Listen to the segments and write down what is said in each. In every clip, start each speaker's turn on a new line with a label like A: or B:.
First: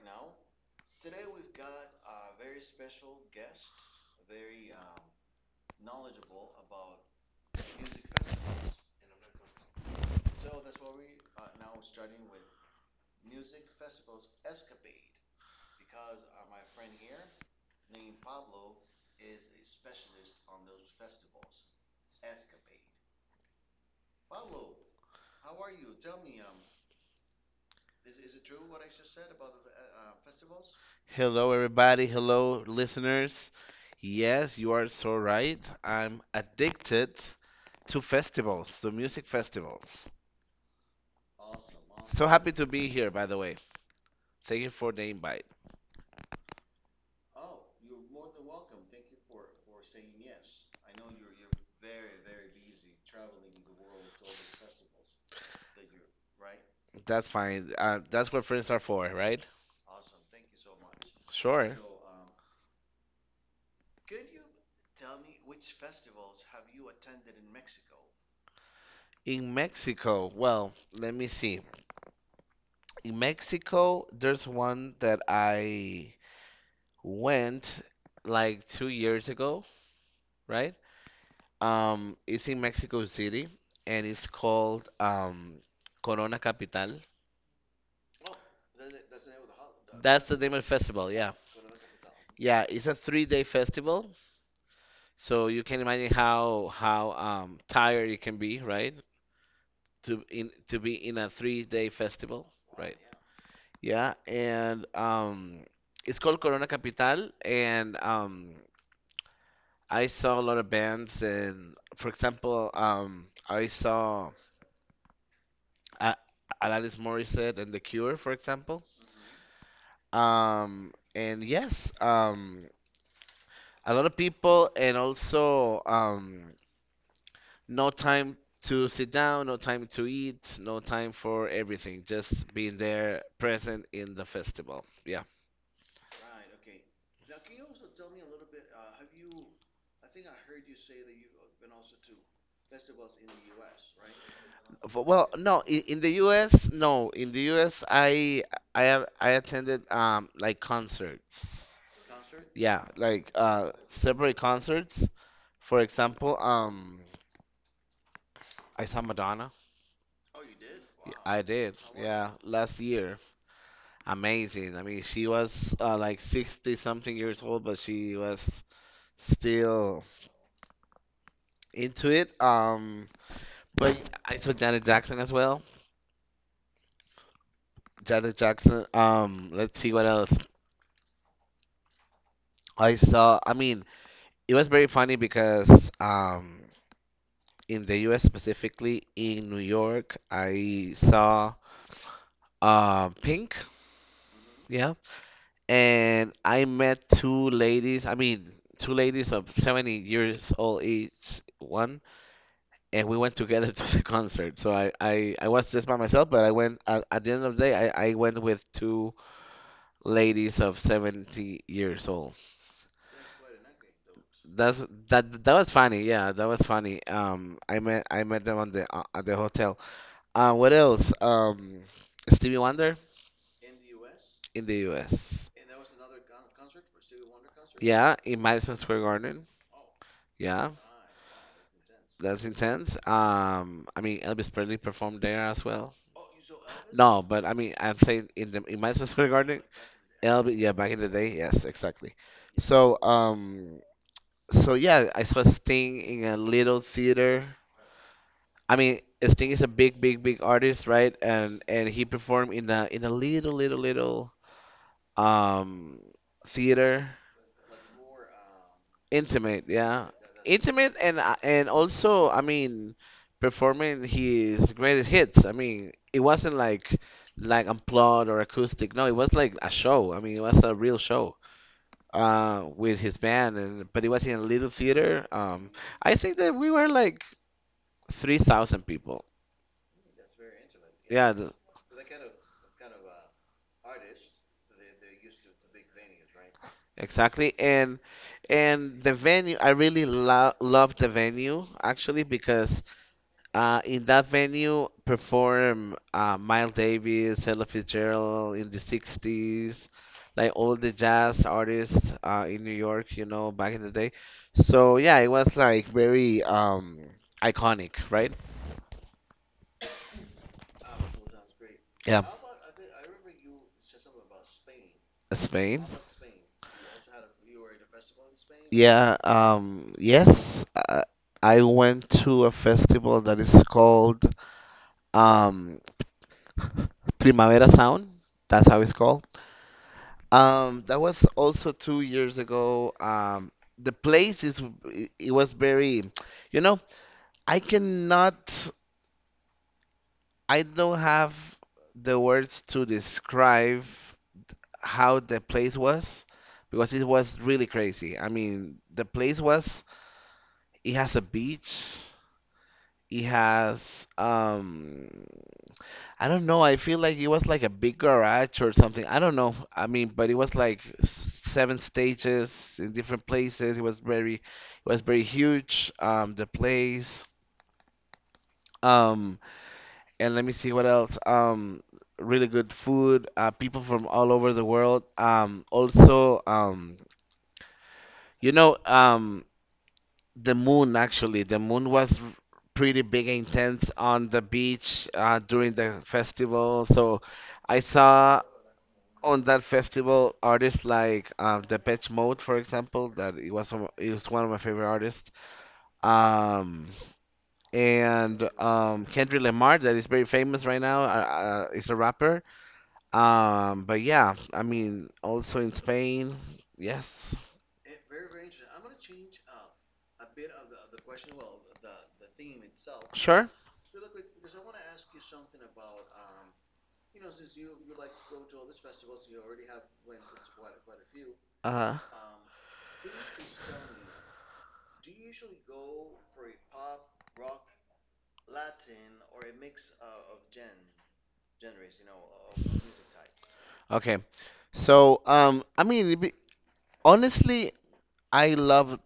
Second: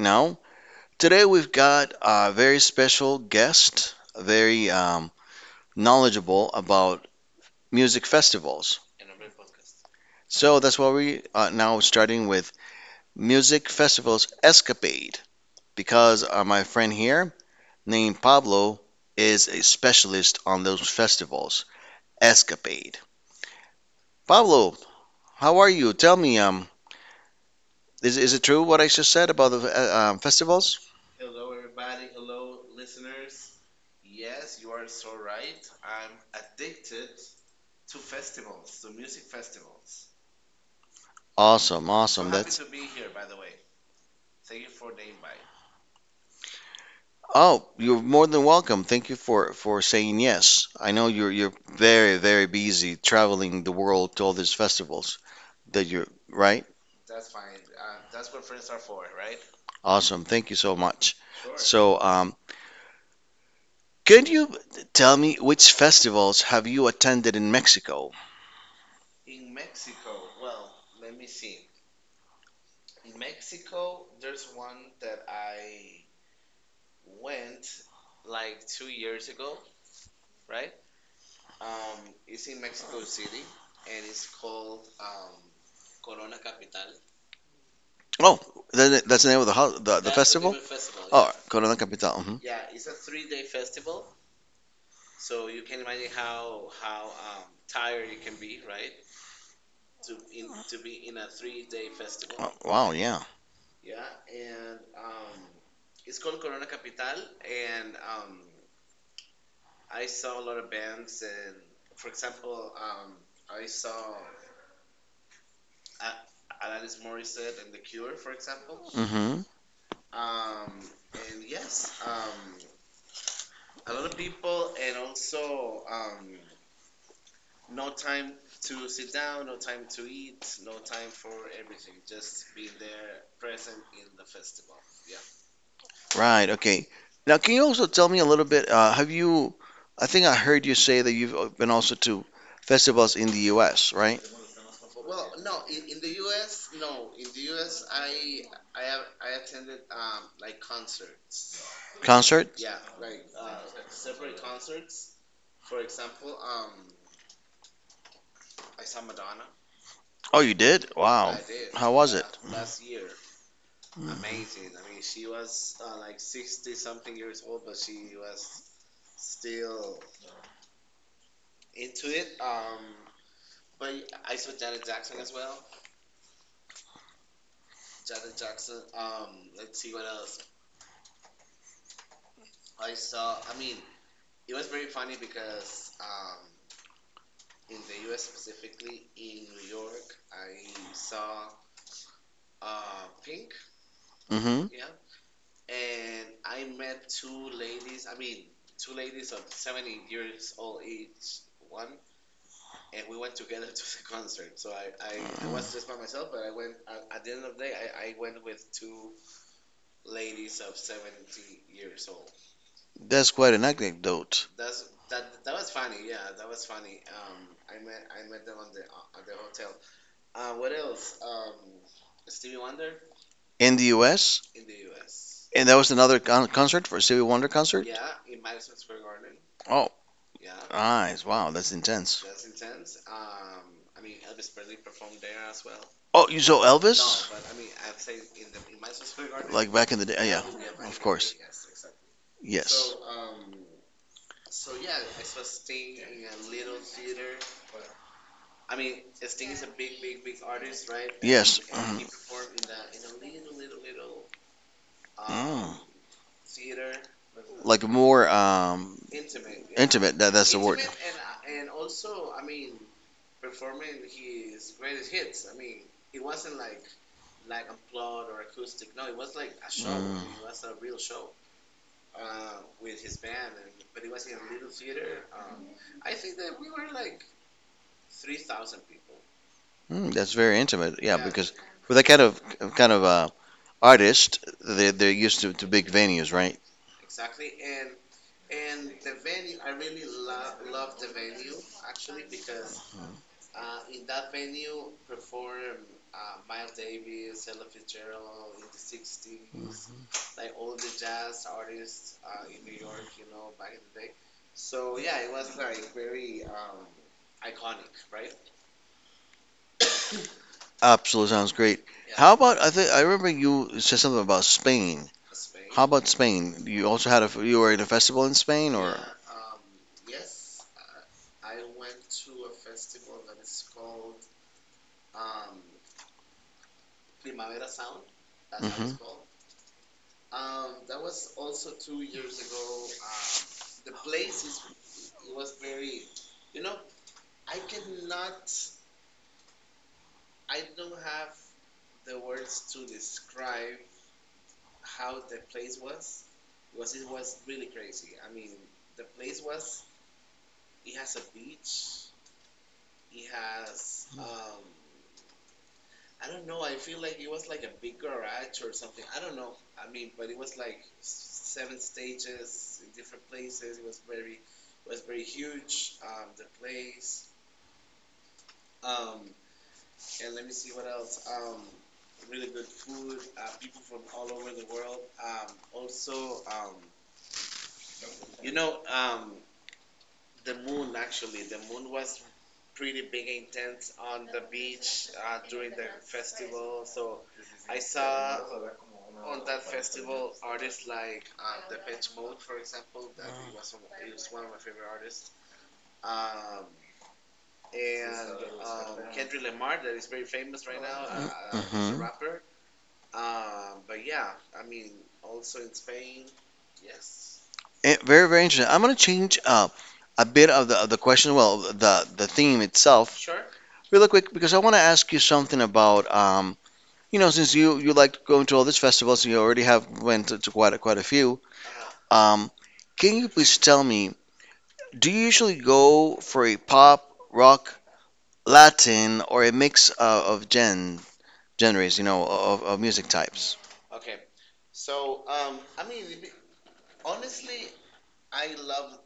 A: now. Today, we've got a very special guest, very knowledgeable about music festivals. So, that's why we are now starting with Music Festivals Escapade, because my friend here, named Pablo, is a specialist on those festivals. Escapade. Pablo, how are you? Tell me, is it true what I just said about the festivals?
B: Hello, everybody. Hello, listeners. Yes, you are so right. I'm addicted to festivals, to music festivals.
A: Awesome,
B: So
A: awesome.
B: happy
A: That's.
B: to be here, by the way. Thank you for the invite.
A: Oh, you're more than welcome. Thank you for saying yes. I know you're very, very busy traveling the world to all these festivals that you're right?
B: That's fine. That's what friends are for, right?
A: Awesome. Thank you so much.
B: Sure.
A: So, could you tell me which festivals have you attended in Mexico?
B: In Mexico, well, let me see. In Mexico, there's one that I went like 2 years ago, right? It's in Mexico City and it's called Corona Capital.
A: Oh, that's the name of the the
B: That's the name
A: festival?
B: of the festival,
A: Oh,
B: yeah.
A: Corona Capital. Hmm.
B: Yeah, it's a 3 day festival, so you can imagine how tired you can be, right? To be in a 3 day festival,
A: Oh, wow,
B: right?
A: yeah.
B: Yeah, and it's called Corona Capital and I saw a lot of bands, and for example, I saw uh, Alanis Morissette and The Cure, for example.
A: Hmm.
B: And yes, a lot of people, and also, no time to sit down, no time to eat, no time for everything, just being there present in the festival. Yeah.
A: Right, okay. Now, can you also tell me a little bit? I think I heard you say that you've been also to festivals in the US, right?
B: Well, no, in the US, no. In the US, I attended like concerts.
A: Concert?
B: Yeah, like separate concerts. For example, I saw Madonna.
A: Oh, you did? Wow.
B: I did,
A: How was it?
B: yeah, last year. Amazing. I mean, she was like 60 something years old, but she was still into it. But I saw Janet Jackson as well. Janet Jackson. Let's see what else I saw. I mean, it was very funny because, in the U.S., specifically in New York, I saw Pink.
A: Mm-hmm.
B: Yeah, and I met two ladies. I mean, two ladies of 70 years old each one, and we went together to the concert. So I was just by myself, but I went at the end of the day. I went with two ladies of 70 years old.
A: That's quite an anecdote.
B: That's that was funny. Yeah, that was funny. I met them on the at the hotel. What else? Stevie Wonder
A: In the US?
B: in the U.S.
A: And that was another concert for Stevie Wonder concert?
B: Yeah, in Madison Square Garden.
A: Oh,
B: Yeah.
A: nice. Wow, that's intense.
B: That's intense. I mean, Elvis Presley performed there as well.
A: Oh, you saw well. No,
B: No,
A: Elvis?
B: but I mean, I'm saying in the in my specific garden,
A: Like back in the day? Yeah,
B: Elvis. Yeah,
A: is
B: back in
A: of
B: the day.
A: course.
B: Yes, exactly.
A: Yes.
B: So, um, so yeah, I saw Sting in a little theater. I mean, Sting is
A: A
B: a big, big, big artist,
A: bit.
B: right?
A: Yes.
B: And he
A: Mm.
B: performed in a little, little, little
A: Um. Mm.
B: um theater.
A: Like more
B: Intimate, yeah.
A: intimate. That's the word.
B: Intimate
A: Intimate.
B: and, and also, I mean, performing his greatest hits. I mean, it wasn't like unplugged or acoustic. No, it was like a show.
A: Mm.
B: I mean, it was a real show, with his band, and but it was in a little theater. I think that we were like 3,000 people.
A: Mm, that's very intimate. Yeah, yeah,
B: Yeah, the,
A: because for that kind of kind of uh, artist, they're used to big venues, right?
B: exactly. And the venue, I really lo love the venue actually. Because, in that venue, perform Miles Davis, Ella Fitzgerald in the 60s,
A: Mhm.
B: like all the jazz artists, in New York, you know, back in the day. So yeah, it was like very, iconic, right?
A: Absolutely, sounds great.
B: Yeah.
A: How about, I think I remember you said something about Spain.
B: Spain.
A: How about Spain? You also had a, you were in a festival in Spain or?
B: Yeah, yes, I went to a festival that is called, um, Primavera Sound. That's how it's
A: Hmm.
B: called. That was also 2 years ago. The place is it it was very, you know, I cannot, I don't have the words to describe how the place was, because it was really crazy. I mean, the place was it has a beach, it has I don't know. I feel like it was like a big garage or something. I don't know. I mean, but it was like seven stages in different places. It was very huge. The place. Um, and let me see what else. Really good food. People from all over the world. Also, you know, um, the moon actually. The moon was pretty big and intense on the beach, during the festival. So. I saw on that festival, artists like, Depeche Mode, for example, that it was one of my favorite artists, um, and Kendrick Lamar, that is very famous right now, is a
A: Hmm.
B: rapper. But yeah, I mean, also in Spain, yes,
A: Eh, very, very interesting. I'm gonna change a bit of the question. Well, the theme itself,
B: sure.
A: really quick, because I want to ask you something about you know, since you like going to all these festivals, you already have went to quite a, quite a few.
B: Uh,
A: Um, can you please tell me, do you usually go for a pop, rock, Latin, or a mix of genres? You know, of music types.
B: okay, so I mean, honestly, I love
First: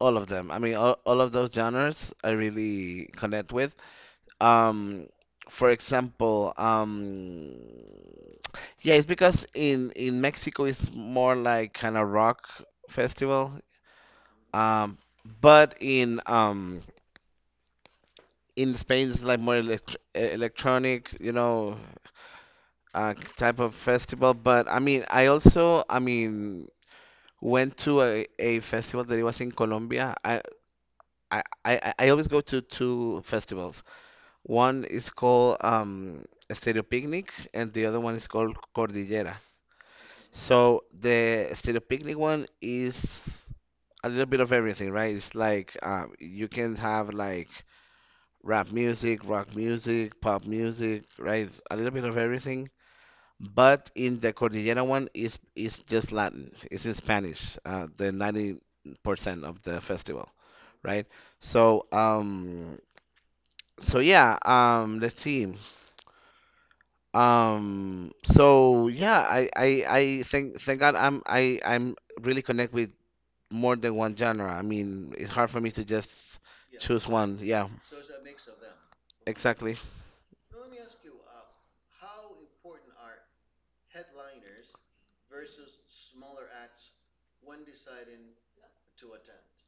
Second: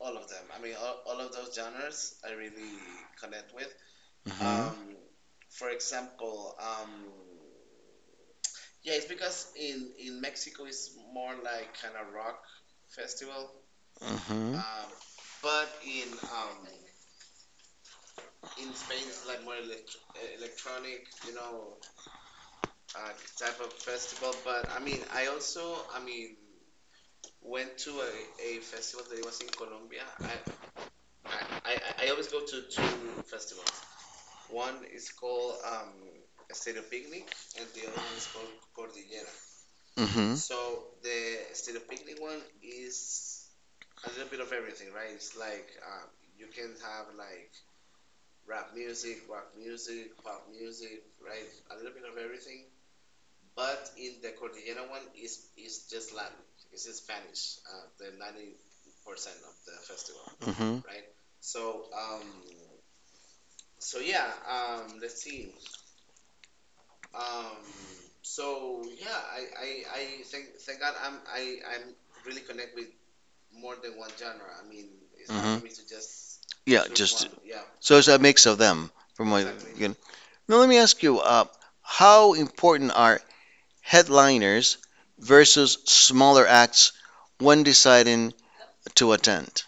B: all of them. I mean, all of those genres, I really connect with. Um, for example, yeah, it's because in Mexico it's more like kind of rock festival.
A: Mm-hmm.
B: Um, but in Spain it's like more electronic, you know, type of festival. But I mean, I also, I mean, went to a festival that it was in Colombia. I always go to two festivals. One is called, Stereo Picnic, and the other one is called Cordillera.
A: Mm-hmm. Um, mm-hmm.
B: So the Stereo Picnic one is a little bit of everything, right? It's like, you can have like rap music, rock music, pop music, right? A little bit of everything. But in the Cordillera one is just Latin. It's in Spanish. The 90% of the festival,
A: Mm-hmm.
B: right? So um, so yeah. Let's see. So yeah, I think thank God I'm I, I'm really connect with more than one genre. I mean, it's hard for
A: Mm-hmm.
B: me to just
A: Yeah,
B: choose
A: just
B: one. Yeah,
A: so it's a mix of them, from what
B: exactly.
A: you know. Now let me ask you, how important are headliners versus smaller acts when deciding to attend?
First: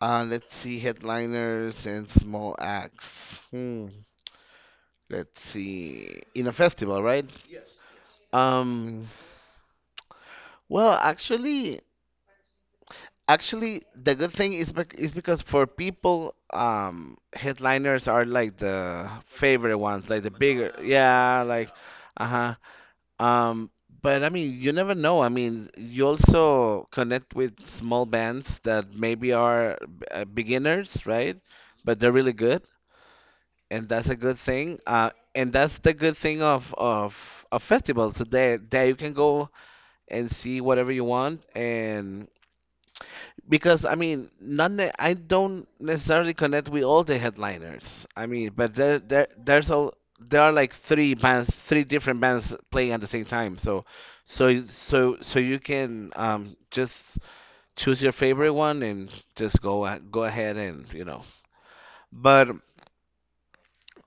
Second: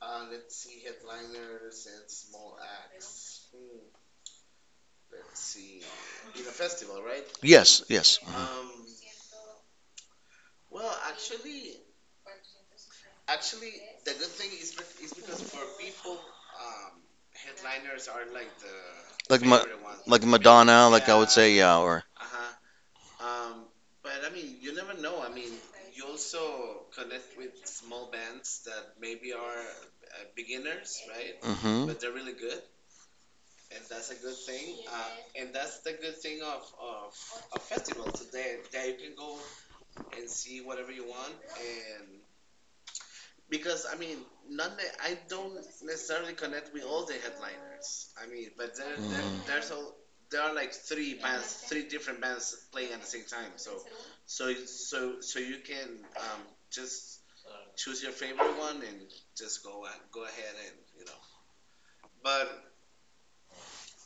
B: Let's see, headliners and small acts. Hmm. Let's see. In a festival, right?
A: Yes, yes, mhm.
B: Um, well, actually, the good thing is because for people, headliners are like the
A: Like Ma like
B: favorite ones, like the bigger,
A: Madonna, like I would
B: yeah,
A: say,
B: like,
A: yeah, or
B: uh-huh. Um, but I mean, you never know. I mean, you also connect with small bands that maybe are, beginners, right?
A: mm-hmm.
B: But they're really good, and that's a good thing. And that's the good thing of festivals. So there you can go and see whatever you want, and because I mean, none. Ne- I don't necessarily connect with all the headliners. I mean, but there are like three bands, three different bands playing at the same time. So you can just choose your favorite one and just go ahead and you know. But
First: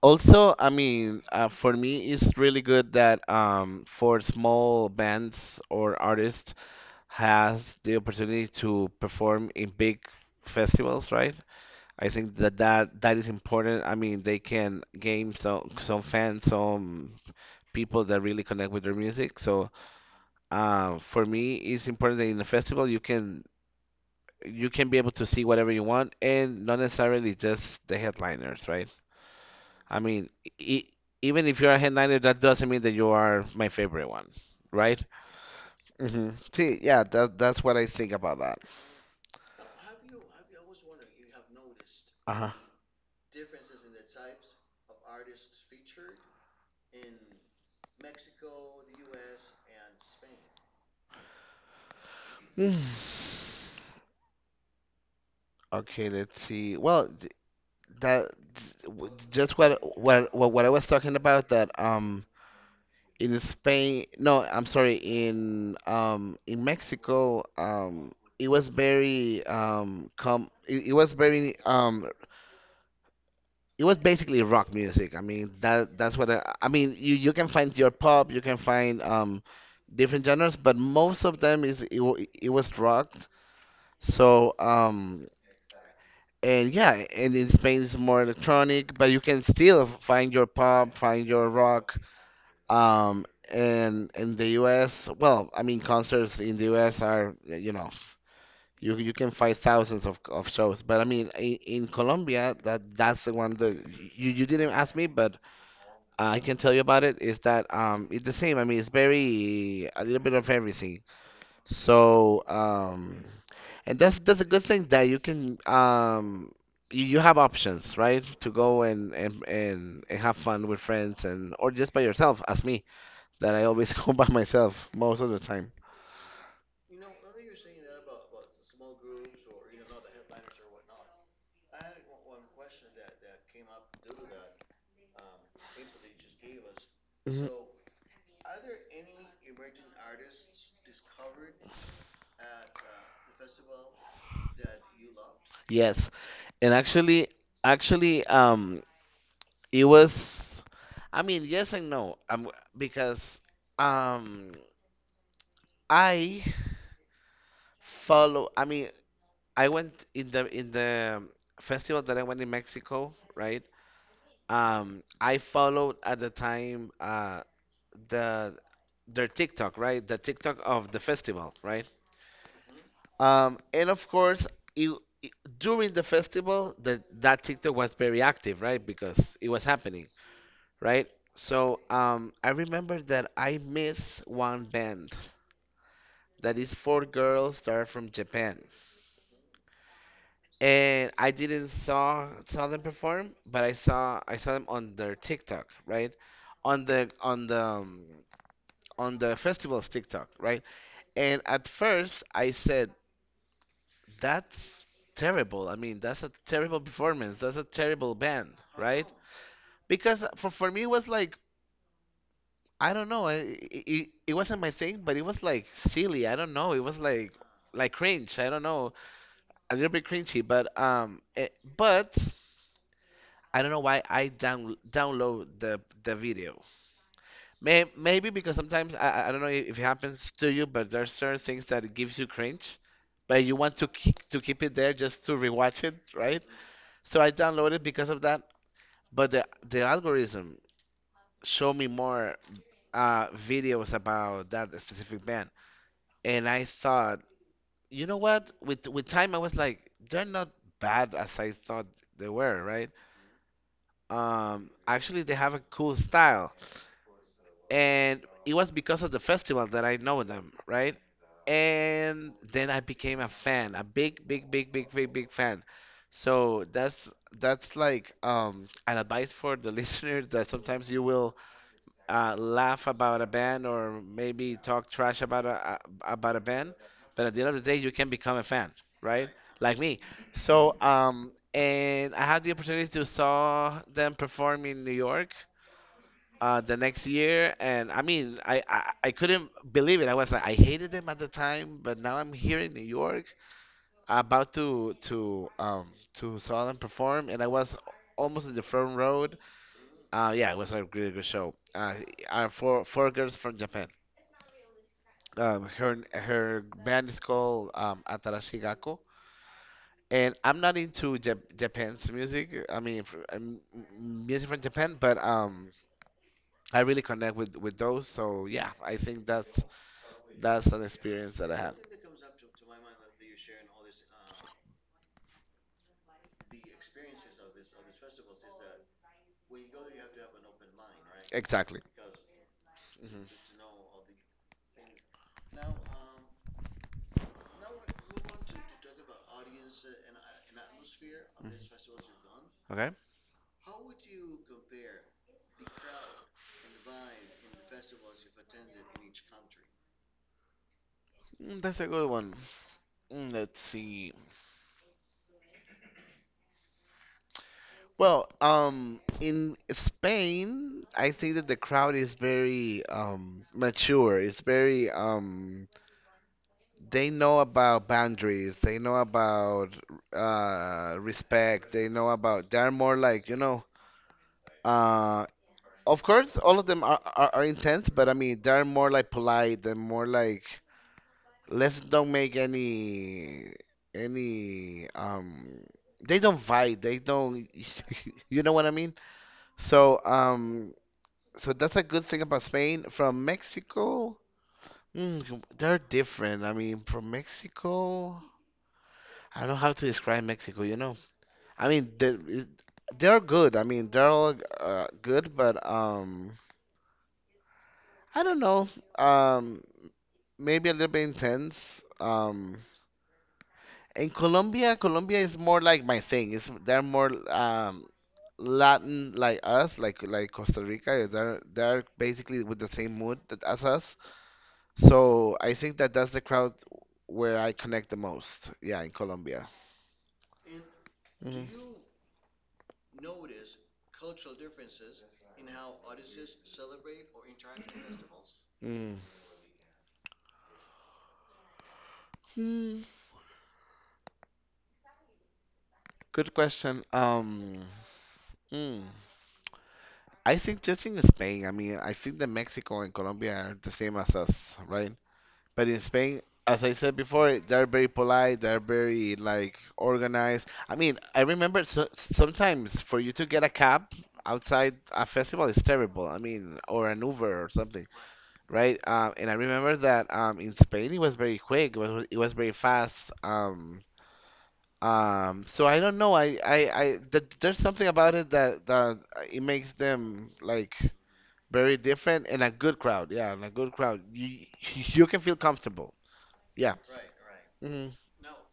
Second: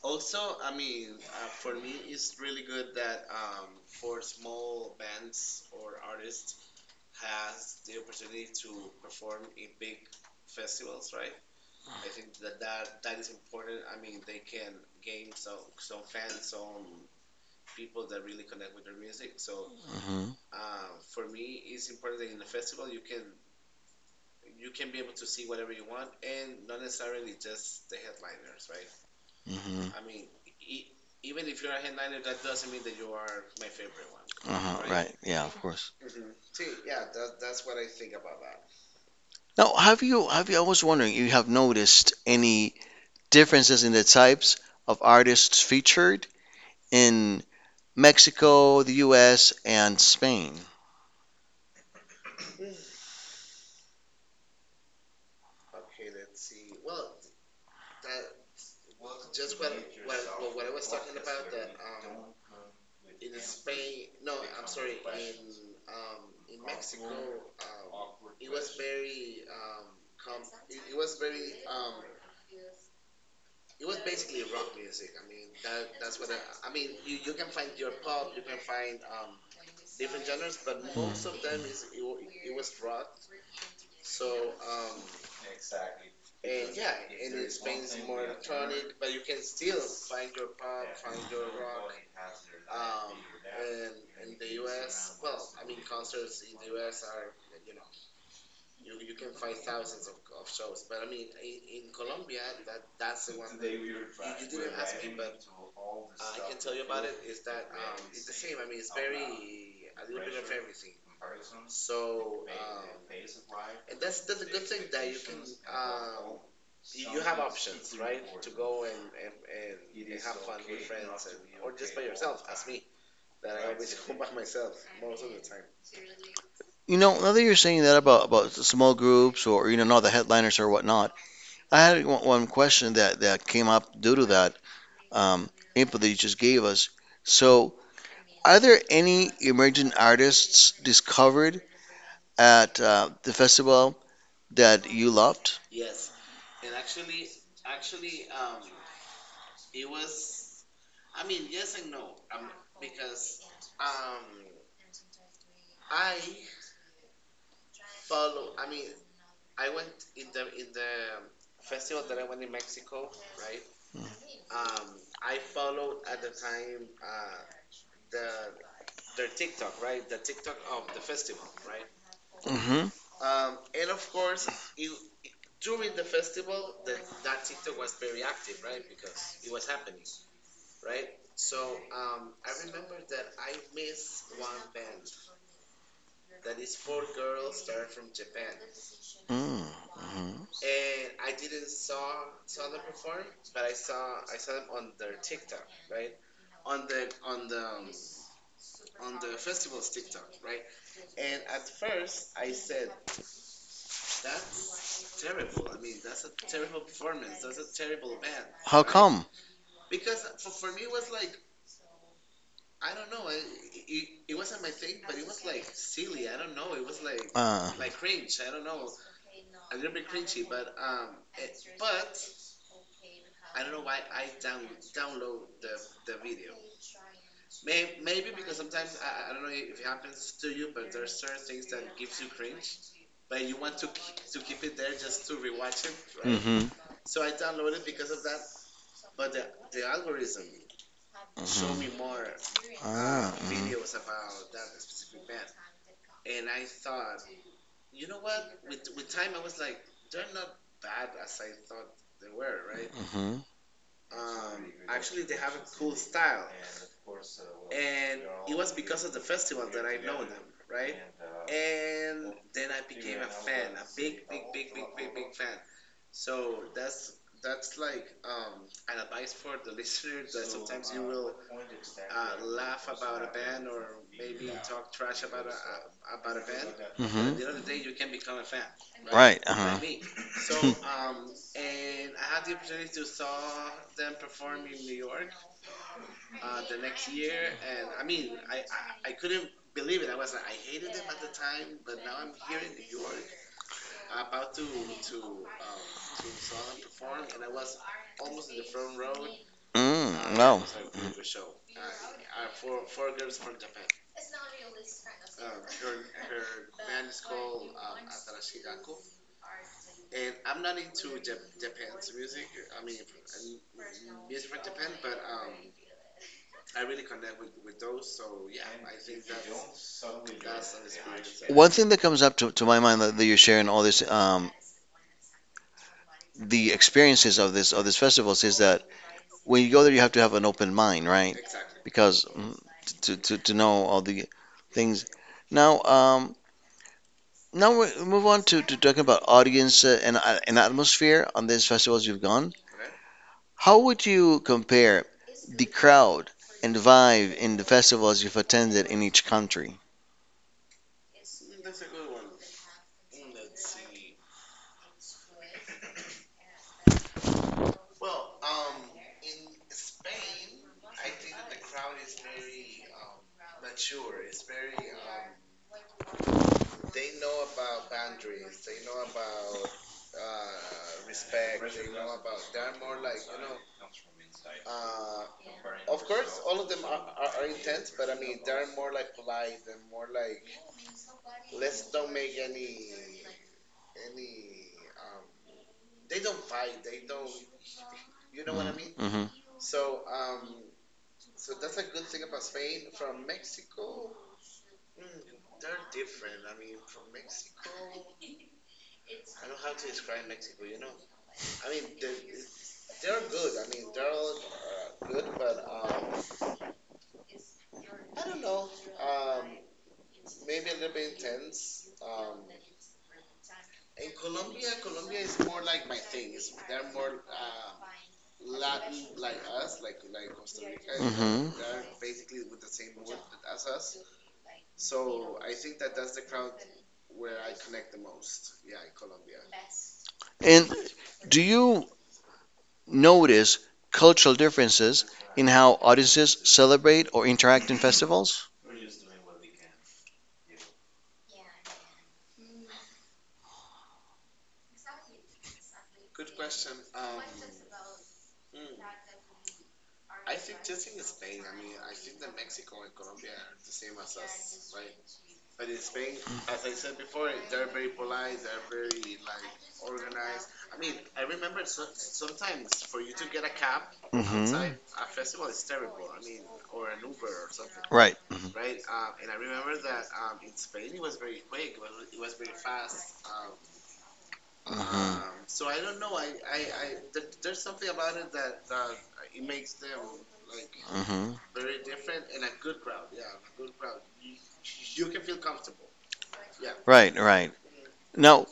B: also, I mean, for me, it's really good that for small bands or artists has the opportunity to perform in big festivals, right? I think that is important. I mean, they can gain some fans, some people that really connect with their music. So,
A: Mm-hmm.
B: for me, it's important that in the festival you can be able to see whatever you want and not necessarily just the headliners, right? I
A: Mm-hmm.
B: mean, e even if you're a headliner, that doesn't mean that you are my favorite one,
A: Uh-huh.
B: right?
A: Right. Yeah, of course.
B: Hmm. See, yeah, that's what I think about that.
A: Now, have you I was wondering, you have noticed
B: Uh-huh.
A: any differences in the types of artists featured in Mexico, the US, and Spain.
B: Hmm. Okay, let's see. Well, that just what I was talking about, that in Spain, no, I'm sorry, in, in Mexico, it was very com it was very it was basically rock music. I mean that's what I mean, you can find your pop, you can find, different genres, but most of them it was rock. so um And yeah, and in Spain it's more electronic, but you can still find your pop, find your rock. Um, and in the U.S., well, I mean, concerts in the U.S. are, you know, you can find thousands of shows. But I mean, in Colombia, that's the one that you didn't ask me, but, I can tell you about it. Is that, it's the same. I mean, it's very a little bit of everything. So, and that's a good thing that you can you have options, right? To go and, and have fun with friends, and or just by yourself, as me, that I always go by myself most of the time.
A: You know, now that you're saying that about small groups, or, you know, not the headliners or whatnot, I had one question that, that came up due to that um, input that you just gave us.
B: Mhm.
A: So, are there any emerging artists discovered at the festival that you loved?
B: Yes. And actually it was I mean, yes and no. Because um I follow I mean, I went in the festival that I went in Mexico, right? I followed at the time, the their TikTok, right? The TikTok of the festival, right?
A: Mm-hmm.
B: And of course, it, it- during the festival, that TikTok was very active, right? Because it was happening, right? So, I remember that I miss one band that is four girls that are from Japan,
A: Mm-hmm.
B: and I didn't saw them perform, but I saw them on their TikTok, right? On the on the festival's TikTok, right? And at first I said, that's terrible. I mean, that's a terrible performance. That's a terrible band,
A: How
B: right?
A: come?
B: Because for me, it was like, I don't know. It wasn't my thing, but it was like silly. I don't know. It was like,
A: Uh,
B: cringe. I don't know. A little bit cringy, but, but I don't know why I download the video. Maybe because sometimes I don't know if it happens to you, but there are certain things that it gives you cringe, but you want to keep it there just to rewatch it,
A: Mm-hmm.
B: right?
A: Mm-hmm.
B: So I downloaded because of that, but the algorithm showed me more
A: Ah, mhm,
B: videos about that specific band, and I thought, you know what? With time, I was like, they're not bad as I thought they were, right?
A: mhm,
B: Actually, they have a cool style. And it was because of the festival that I know them, right? And then I became a fan, a big, big, big, big, big, big fan. So that's like an advice for the listener that sometimes you will laugh about a band or maybe talk trash about a about a band,
A: at
B: but at the end of the day you
A: mhm.
B: can become a fan, right?
A: Right.
B: Like
A: Uh-huh.
B: me. So and I had the opportunity to saw them perform in New York the next year, and I mean, I couldn't believe it. I was like, I hated them at the time, but now I'm here in New York, about to saw them perform, and I was almost in the front row.
A: Mm,
B: Yeah, it
A: no.
B: was a really good show. Four girls from Japan. Her band is called Atarashigako. And I'm not into Japan's music. I mean, music from Japan, but I really connect with those. So yeah, I think that's an experience that I
A: One
B: had.
A: thing that comes up to my mind, that, that you're sharing all this, the experiences of this, of these festivals, is that when you go there, you have to have an open mind, right?
B: Exactly.
A: Because mm, to,
B: Mhm.
A: to know all the things. Now, now we move on to talking about audience and atmosphere on
B: Mm,
A: these festivals you've gone.
B: Okay.
A: How would you compare the crowd and vibe in the festivals you've attended in each country?
B: That's a good one. Let's see. Well, in Spain, I think that the crowd is very mature. It's very They know about boundaries. They know about respect. They're more like, you know, uh of course, all of them are intense, but I mean, they're more like polite and more like let's don't make any any um they don't fight, they don't you know what I mean?
A: Hmm.
B: So um so that's a good thing about Spain. From Mexico, they're different. I mean, from Mexico, I don't know how to describe Mexico, you know. I mean, they're good. I mean, they're all good, but I don't know. Um Maybe a little bit intense. In Colombia, Colombia is more like my thing. It's they're more Latin like us, like Costa Rica. They're
A: Hmm.
B: they're basically with the same mood that, as us. So I think that that's the crowd where I connect the most. Yeah, in Colombia.
A: And do
B: Mhm.
A: you notice cultural differences in how audiences celebrate or interact in festivals?
B: Mm. Hmm. Good question. Mm. I think just in Spain, I mean, I think that Mexico and Colombia are the same as us, right? But in Spain, as I said before, they're very polite, they're very like organized. I mean, I remember so, sometimes for you to get a cab
A: Hmm.
B: outside a festival is terrible. I mean, or an Uber or something,
A: Right. Hmm.
B: right? And I remember that in Spain it was very quick, it was very fast.
A: Hmm.
B: So I don't know. I th there's something about it that it makes them like
A: Uh, hmm.
B: very different and a good crowd. Yeah, and a good crowd. You you can feel comfortable. Yeah.
A: Right, right. Now,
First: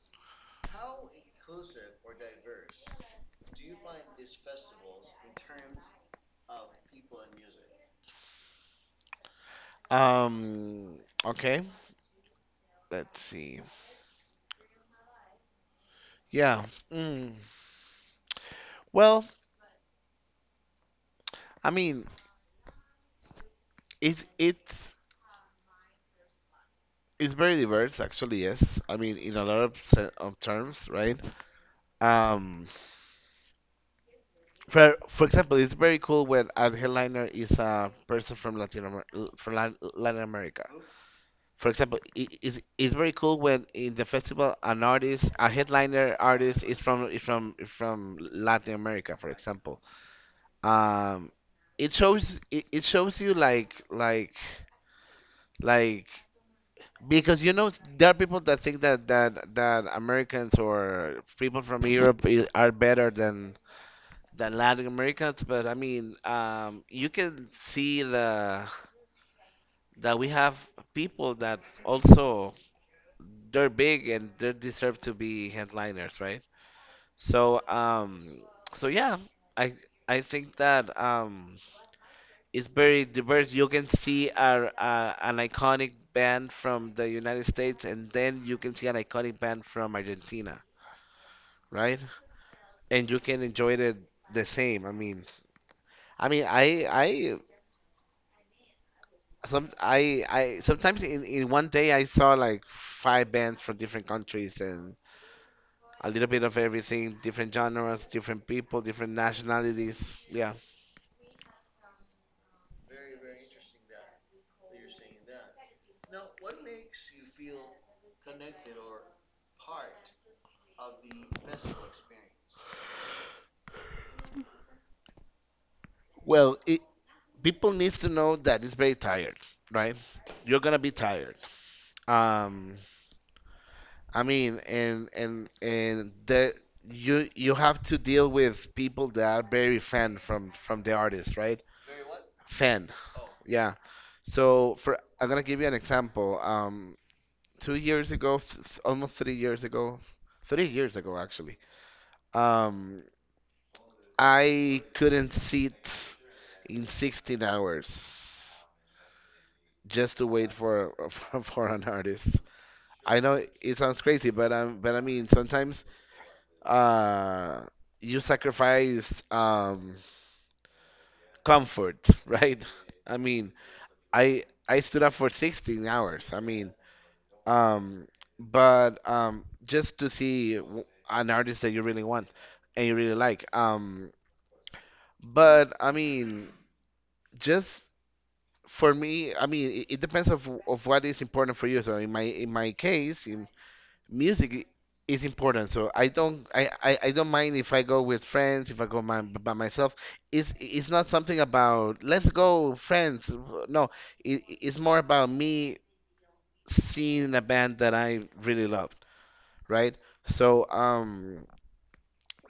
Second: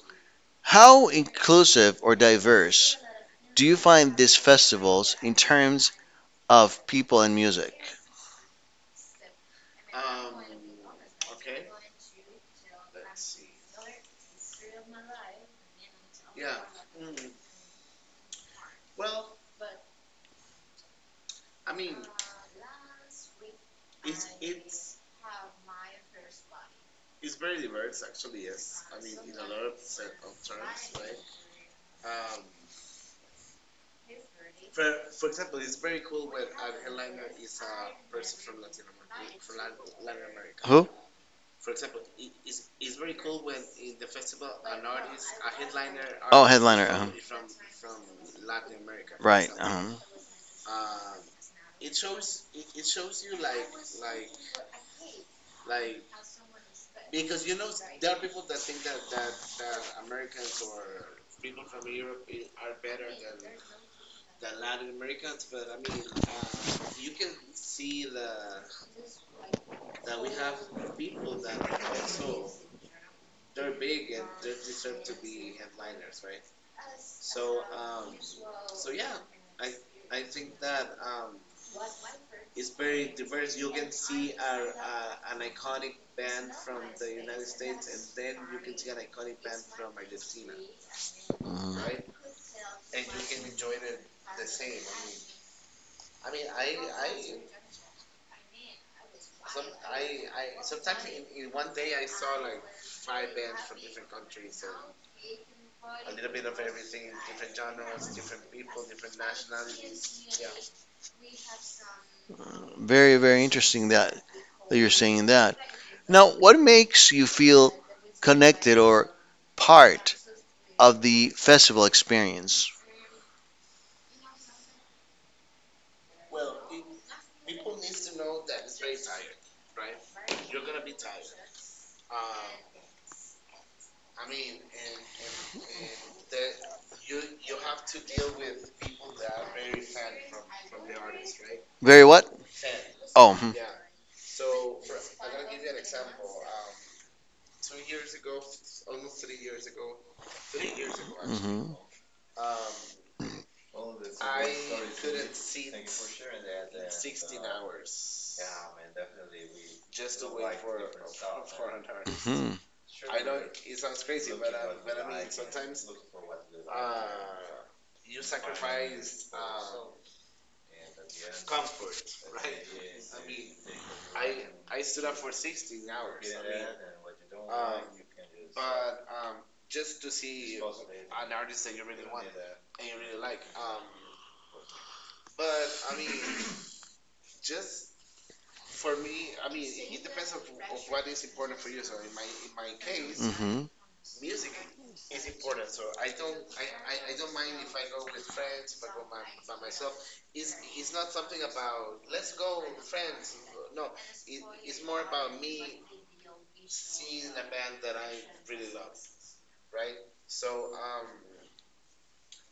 A: how inclusive or diverse do you find these festivals in terms of people and music?
B: Um, okay, let's see. Yeah. Mm. Well, I mean, it's it's it's very diverse actually, yes. I mean, in a lot of of terms, right? Um, for example, it's very cool when a headliner
A: With.
B: is a person from Latin Amer l- from Lat- Latin America.
A: Who?
B: For example, it's very cool when in the festival an artist, a headliner
A: Oh,
B: artist is
A: headliner. Uh-huh.
B: from is from is
A: From.
B: from Latin America, for
A: Right.
B: example.
A: Example.
B: um it shows it shows you like because you know there are people that think that Americans or people from Europe are better than Latin Americans, but I mean, you can see the that we have people that also they're big and they deserve to be headliners, right? So um, so yeah, I I think that is very diverse. You can see an iconic band from the United States, and then you can see an iconic band from Argentina,
A: Uh.
B: right? And you can enjoy it the same. I mean, I sometimes in one day I saw like five bands from different countries and a little bit of everything, different genres, different people, different nationalities. Yeah.
A: Very, very interesting that, that you're saying that. Now, what makes you feel connected or part of the festival experience.
B: Well, people needs to know that it's very tired, right? You're gonna be tired. Um, I mean, and the you have to deal with people that are very fan from the artist, right?
A: Very what?
B: Fan,
A: Oh, mhm.
B: yeah. So for I'm gonna give you an example. 2 years ago, almost 3 years ago, 3 years ago actually.
A: Mhm.
B: Um, I couldn't sit in 16 hours just to wait for for an artist.
A: Mhm.
B: I know it sounds crazy, but I mean sometimes uh, you sacrifice comfort, right? I mean, I stood up for 16 hours. I mean, um, but just to see an artist that you really want and you really like. But I mean, just for me, I mean, it depends of what is important for you. So in my case, in
A: Mhm.
B: music is important, so I don't mind if I go with friends, if by myself. It's not something about let's go friends, no. It's more about me seeing a band that I really loved, right? so um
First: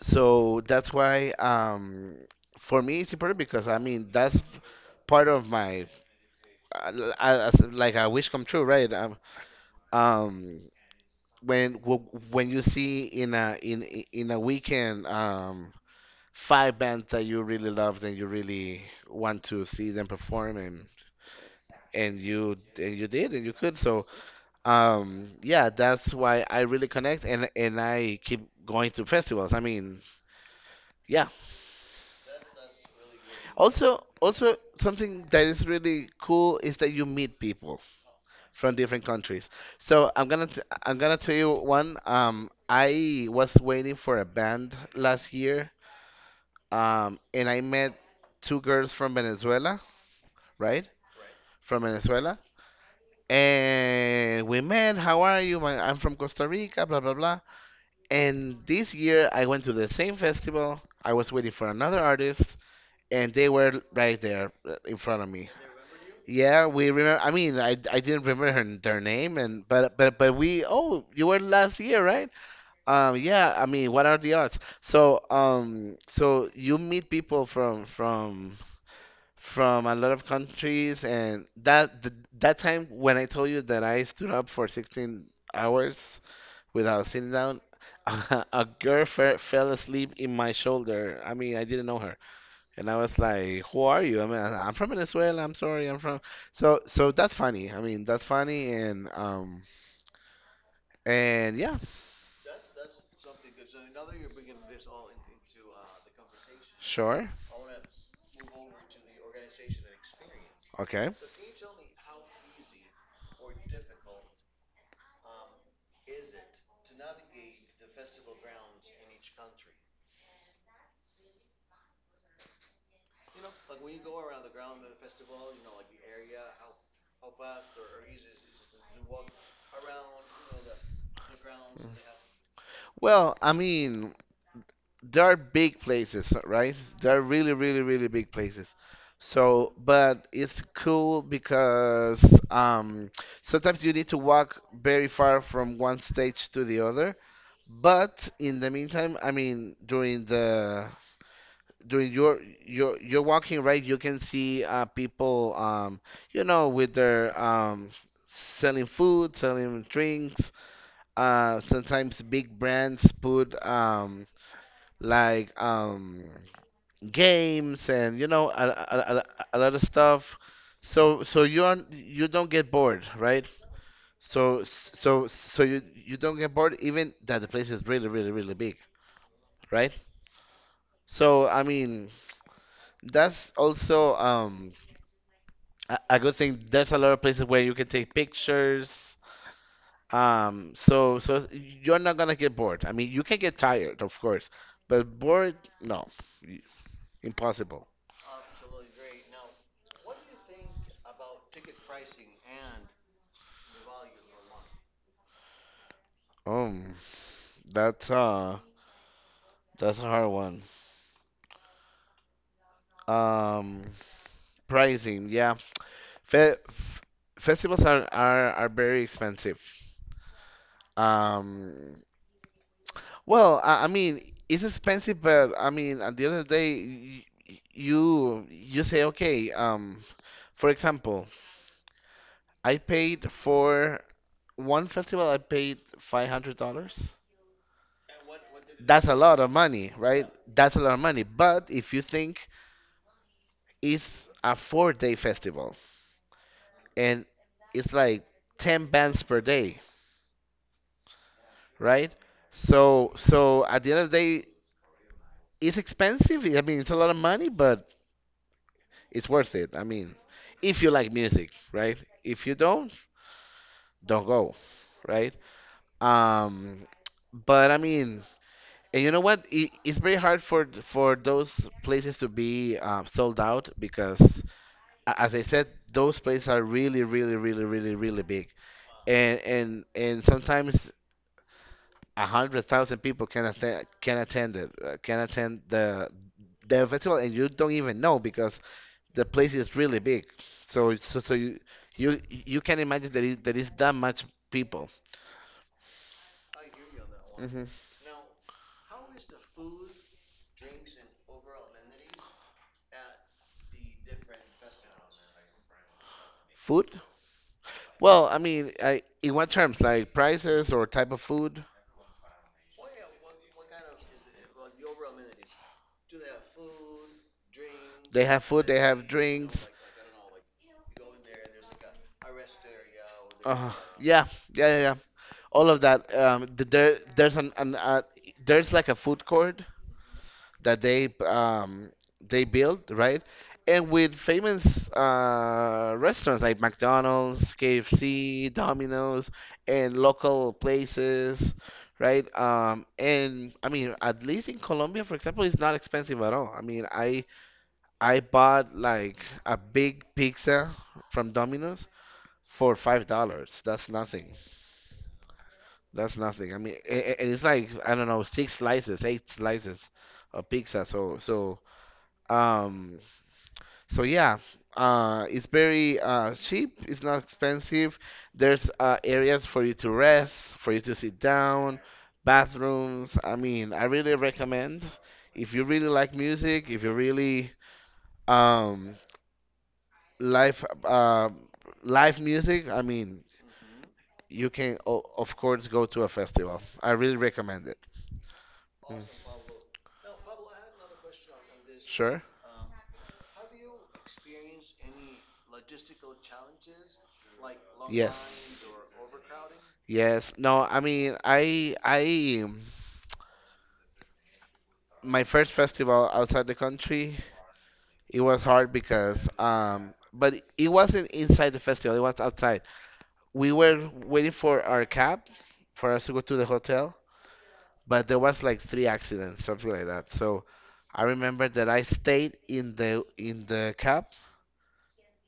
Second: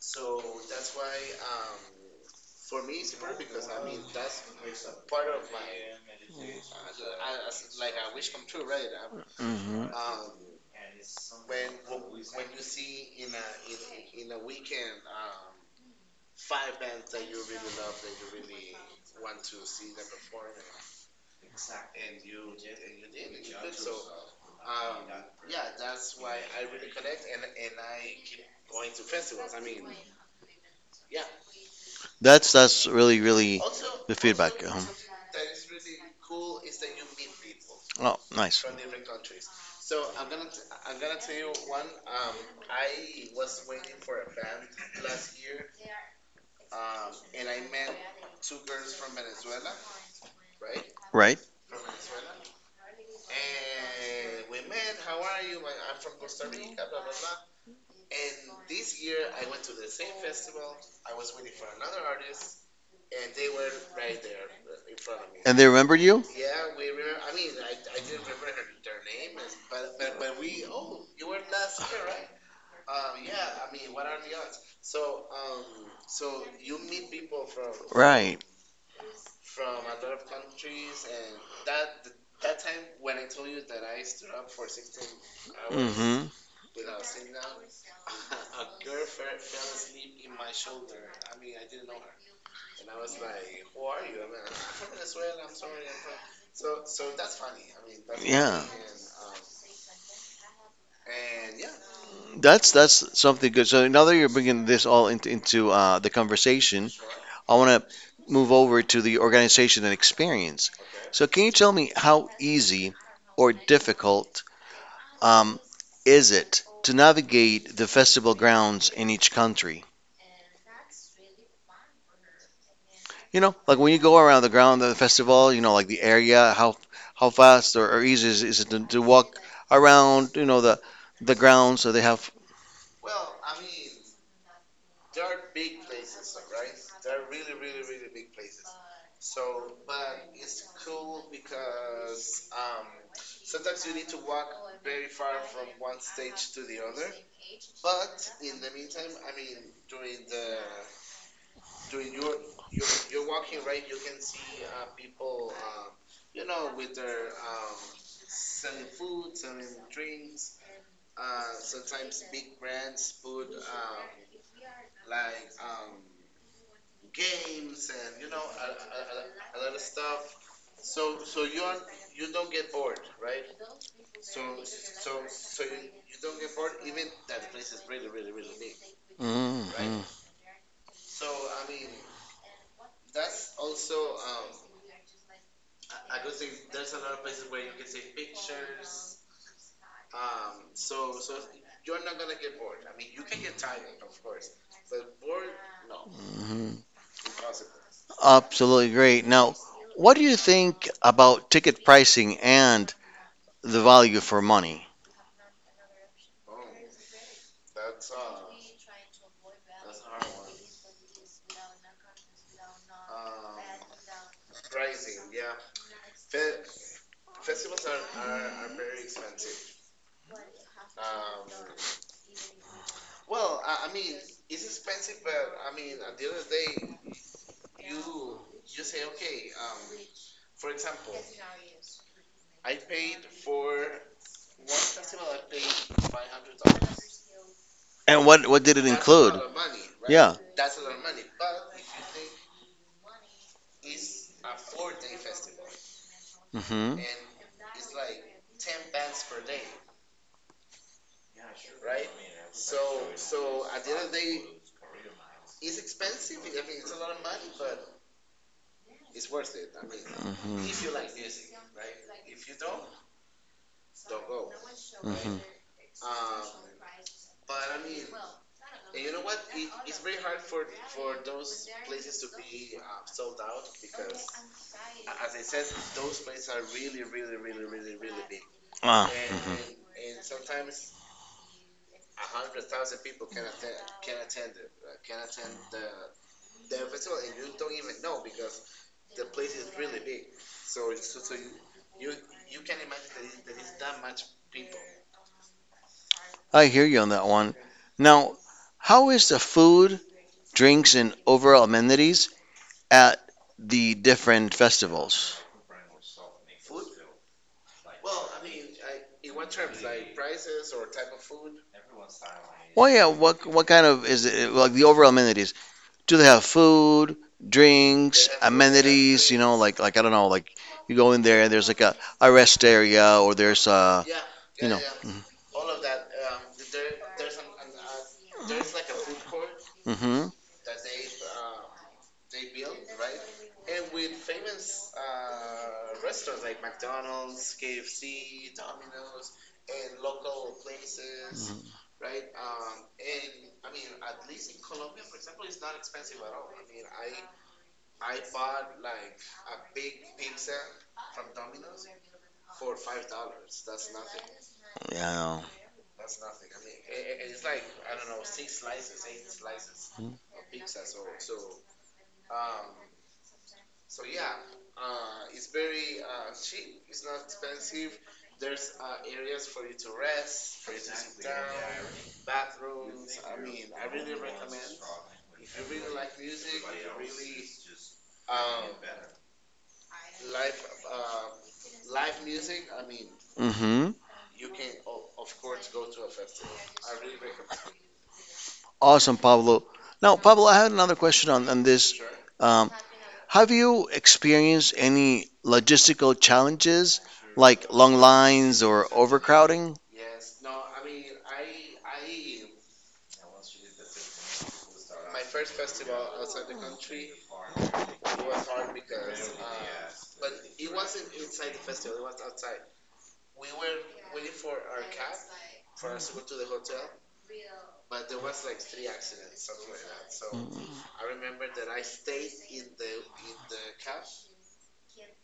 B: so that's why for me it's important, because I mean that's part of my like a wish come true, right?
A: Mhm.
B: Um when when you see in a in in a weekend five bands that you really loved and you really want to see them perform, and you did and you could. So yeah, that's why I really connect, and I keep going to festivals. I mean, yeah.
A: That's really really
B: also
A: the feedback.
B: also something that is really cool is that you meet people
A: Uh-huh. Oh, nice.
B: from different countries. I'm gonna tell you one. I was waiting for a band last year, and I met two girls from Venezuela, right?
A: Right?
B: From Venezuela. And we met, how are you? I'm from Costa Rica, blah, blah, blah. And this year I went to the same festival. I was waiting for another artist, and they were right there in front of me.
A: And they remember you?
B: Yeah, we remember. I mean, I didn't remember her, their name, and but we. Oh, you were last year, right? Yeah. I mean, what are the odds? So you meet people from
A: Right.
B: from from a lot of countries, and that time when I told you that I stood up for 16 hours
A: Mhm.
B: without sitting down, a girl fe fell asleep in my shoulder. I mean, I didn't know her, and I was like, "Who are you?" I mean, I'm from Venezuela. I'm sorry, I'm from. So, that's funny. I mean, that's
A: Yeah,
B: funny,
A: something.
B: and yeah.
A: That's something good. So now that you're bringing this all into the conversation,
B: Sure,
A: I want to move over to the organization and experience.
B: okay.
A: So, can you tell me how easy or difficult um, is it to navigate the festival grounds in each country? You know, like when you go around the ground of the festival, you know, like the area, how fast or easy is it to walk around, you know, the grounds so they have.
B: Well, I mean, they are big places, right? They are really, really, really big places. So, but it's cool because sometimes you need to walk very far from one stage to the other. But in the meantime, I mean, during your walking, right, you can see people, you know, with their selling food, selling drinks. Sometimes big brands put like games, and you know, a lot of stuff, so you aren't you don't get bored, right? So you don't get bored even that the place is really really really big, right?
A: Mhm,
B: So I mean, that's also a good thing. There's a lot of places where you can take pictures, so you're not gonna get bored. I mean, you can get tired, of course, but bored, no.
A: mhm.
B: Impossible.
A: Absolutely great. Now, what do you think about ticket pricing and the value for money?
B: um that's uh that's a hard one. Um, pricing, yeah. Fe f festivals are very expensive. Um, well, I mean, it's expensive, but I mean, at the end of the day, you say, okay, for example, I paid for one festival, I paid $500.
A: And what did it
B: That's a lot
A: include?
B: of money, right?
A: Yeah.
B: That's a lot of money. But if you think, it's a four-day festival
A: Hmm. And
B: and it's like 10 bands per day, right? So at the end of the day, it's expensive. I mean, it's a lot of money, but it's worth it. I mean, if you
A: hmm,
B: like music, right? If you don't go,
A: right?
B: right?
A: Hmm.
B: Um, but I mean, and you know what? It's very hard for those places to be sold out, because as I said, those places are really, really, really, really, really big,
A: Ah,
B: and
A: hmm.
B: and and sometimes 100,000 people can attend the festival and you don't even know, because the place is really big. So you can imagine that is there is that much people.
A: I hear you on that one.
B: Hmm.
A: Now, how is the food, drinks, and overall amenities at the different festivals?
B: Food, well, I mean, in what terms, like prices or type of food?
A: Well, yeah, what kind of, is it like the overall amenities? Do they have food,
B: They
A: drinks,
B: have food, they have
A: amenities, you know,
B: drinks.
A: like I don't know, like you go in there and there's like a rest area or there's
B: uh,
A: a,
B: yeah, yeah,
A: you
B: yeah,
A: know,
B: yeah.
A: yeah.
B: All of that. Th- there, there's an there's like a food court
A: Mm-hmm,
B: that they built, right? And with famous restaurants like McDonald's, KFC, Domino's, and local places, right? And I mean, at least in Colombia, for example, it's not expensive at all. I mean, I bought like a big pizza from Domino's for $5. That's nothing.
A: yeah,
B: That's nothing. I mean, and it's like I don't know, six slices, eight slices of pizza. So. Um, So, yeah, it's very cheap. It's not expensive. There's areas for you to rest, for you to sit down, bathrooms. I mean, I really recommend, if you really like music, if you really um, live uh, live music. I mean,
A: mm-hmm.
B: you can of course go to a festival. I really recommend it.
A: Awesome,
B: Mm.
A: Pablo. Now, Pablo, I had another question on this.
B: Sure.
A: Um, have you experienced any logistical challenges like long lines
B: Yes.
A: or overcrowding?
B: Yes. No, I mean, I my first festival outside the country, it was hard because but it wasn't inside the festival, it was outside. We were waiting for our cab for us to go to the hotel, but there was like three accidents, something like that. So I remember that I stayed in the cab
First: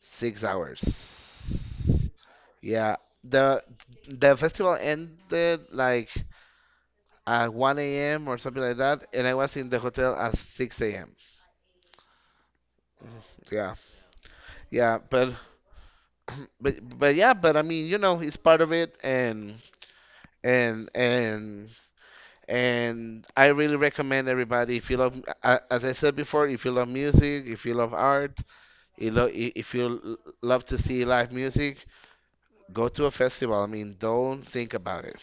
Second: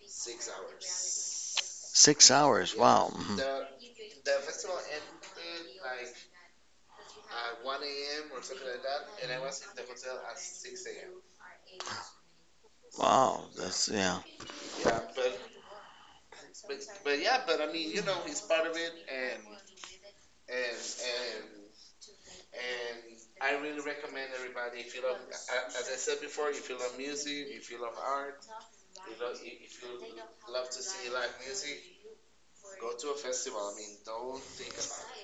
B: 6 hours.
A: 6 hours.
B: Yeah.
A: Wow.
B: The
A: Mhm.
B: the festival ended like at 1 a.m. or something like that, and I was in the hotel at 6 a.m.
A: Wow.
B: Yeah.
A: That's, yeah.
B: Yeah, but I mean, you know, it's part of it, and and I really recommend everybody, if you love, as I said before, if you love music, if you love art, you lo- I- if you l- love to see live music, go to a festival. I mean, don't think about it.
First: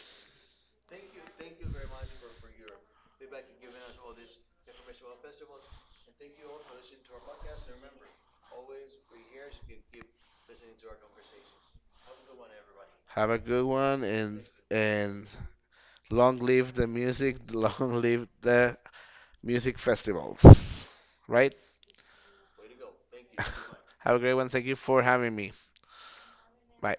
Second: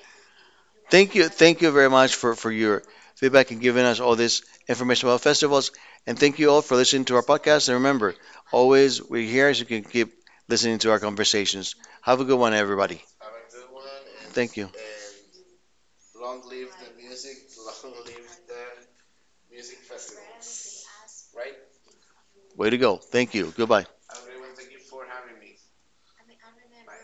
A: Thank you. Thank you very much for your feedback and giving us all this information about festivals. And thank you all for listening to our podcast. And remember, always we're here so you can keep listening to our conversations. Have a good one, everybody.
B: Have a good one, and
A: Thank you.
B: and long live the music, long live the music festivals, right?
A: Way to go. Thank you. Goodbye.
B: Have a great one. Thank you for having me. Bye.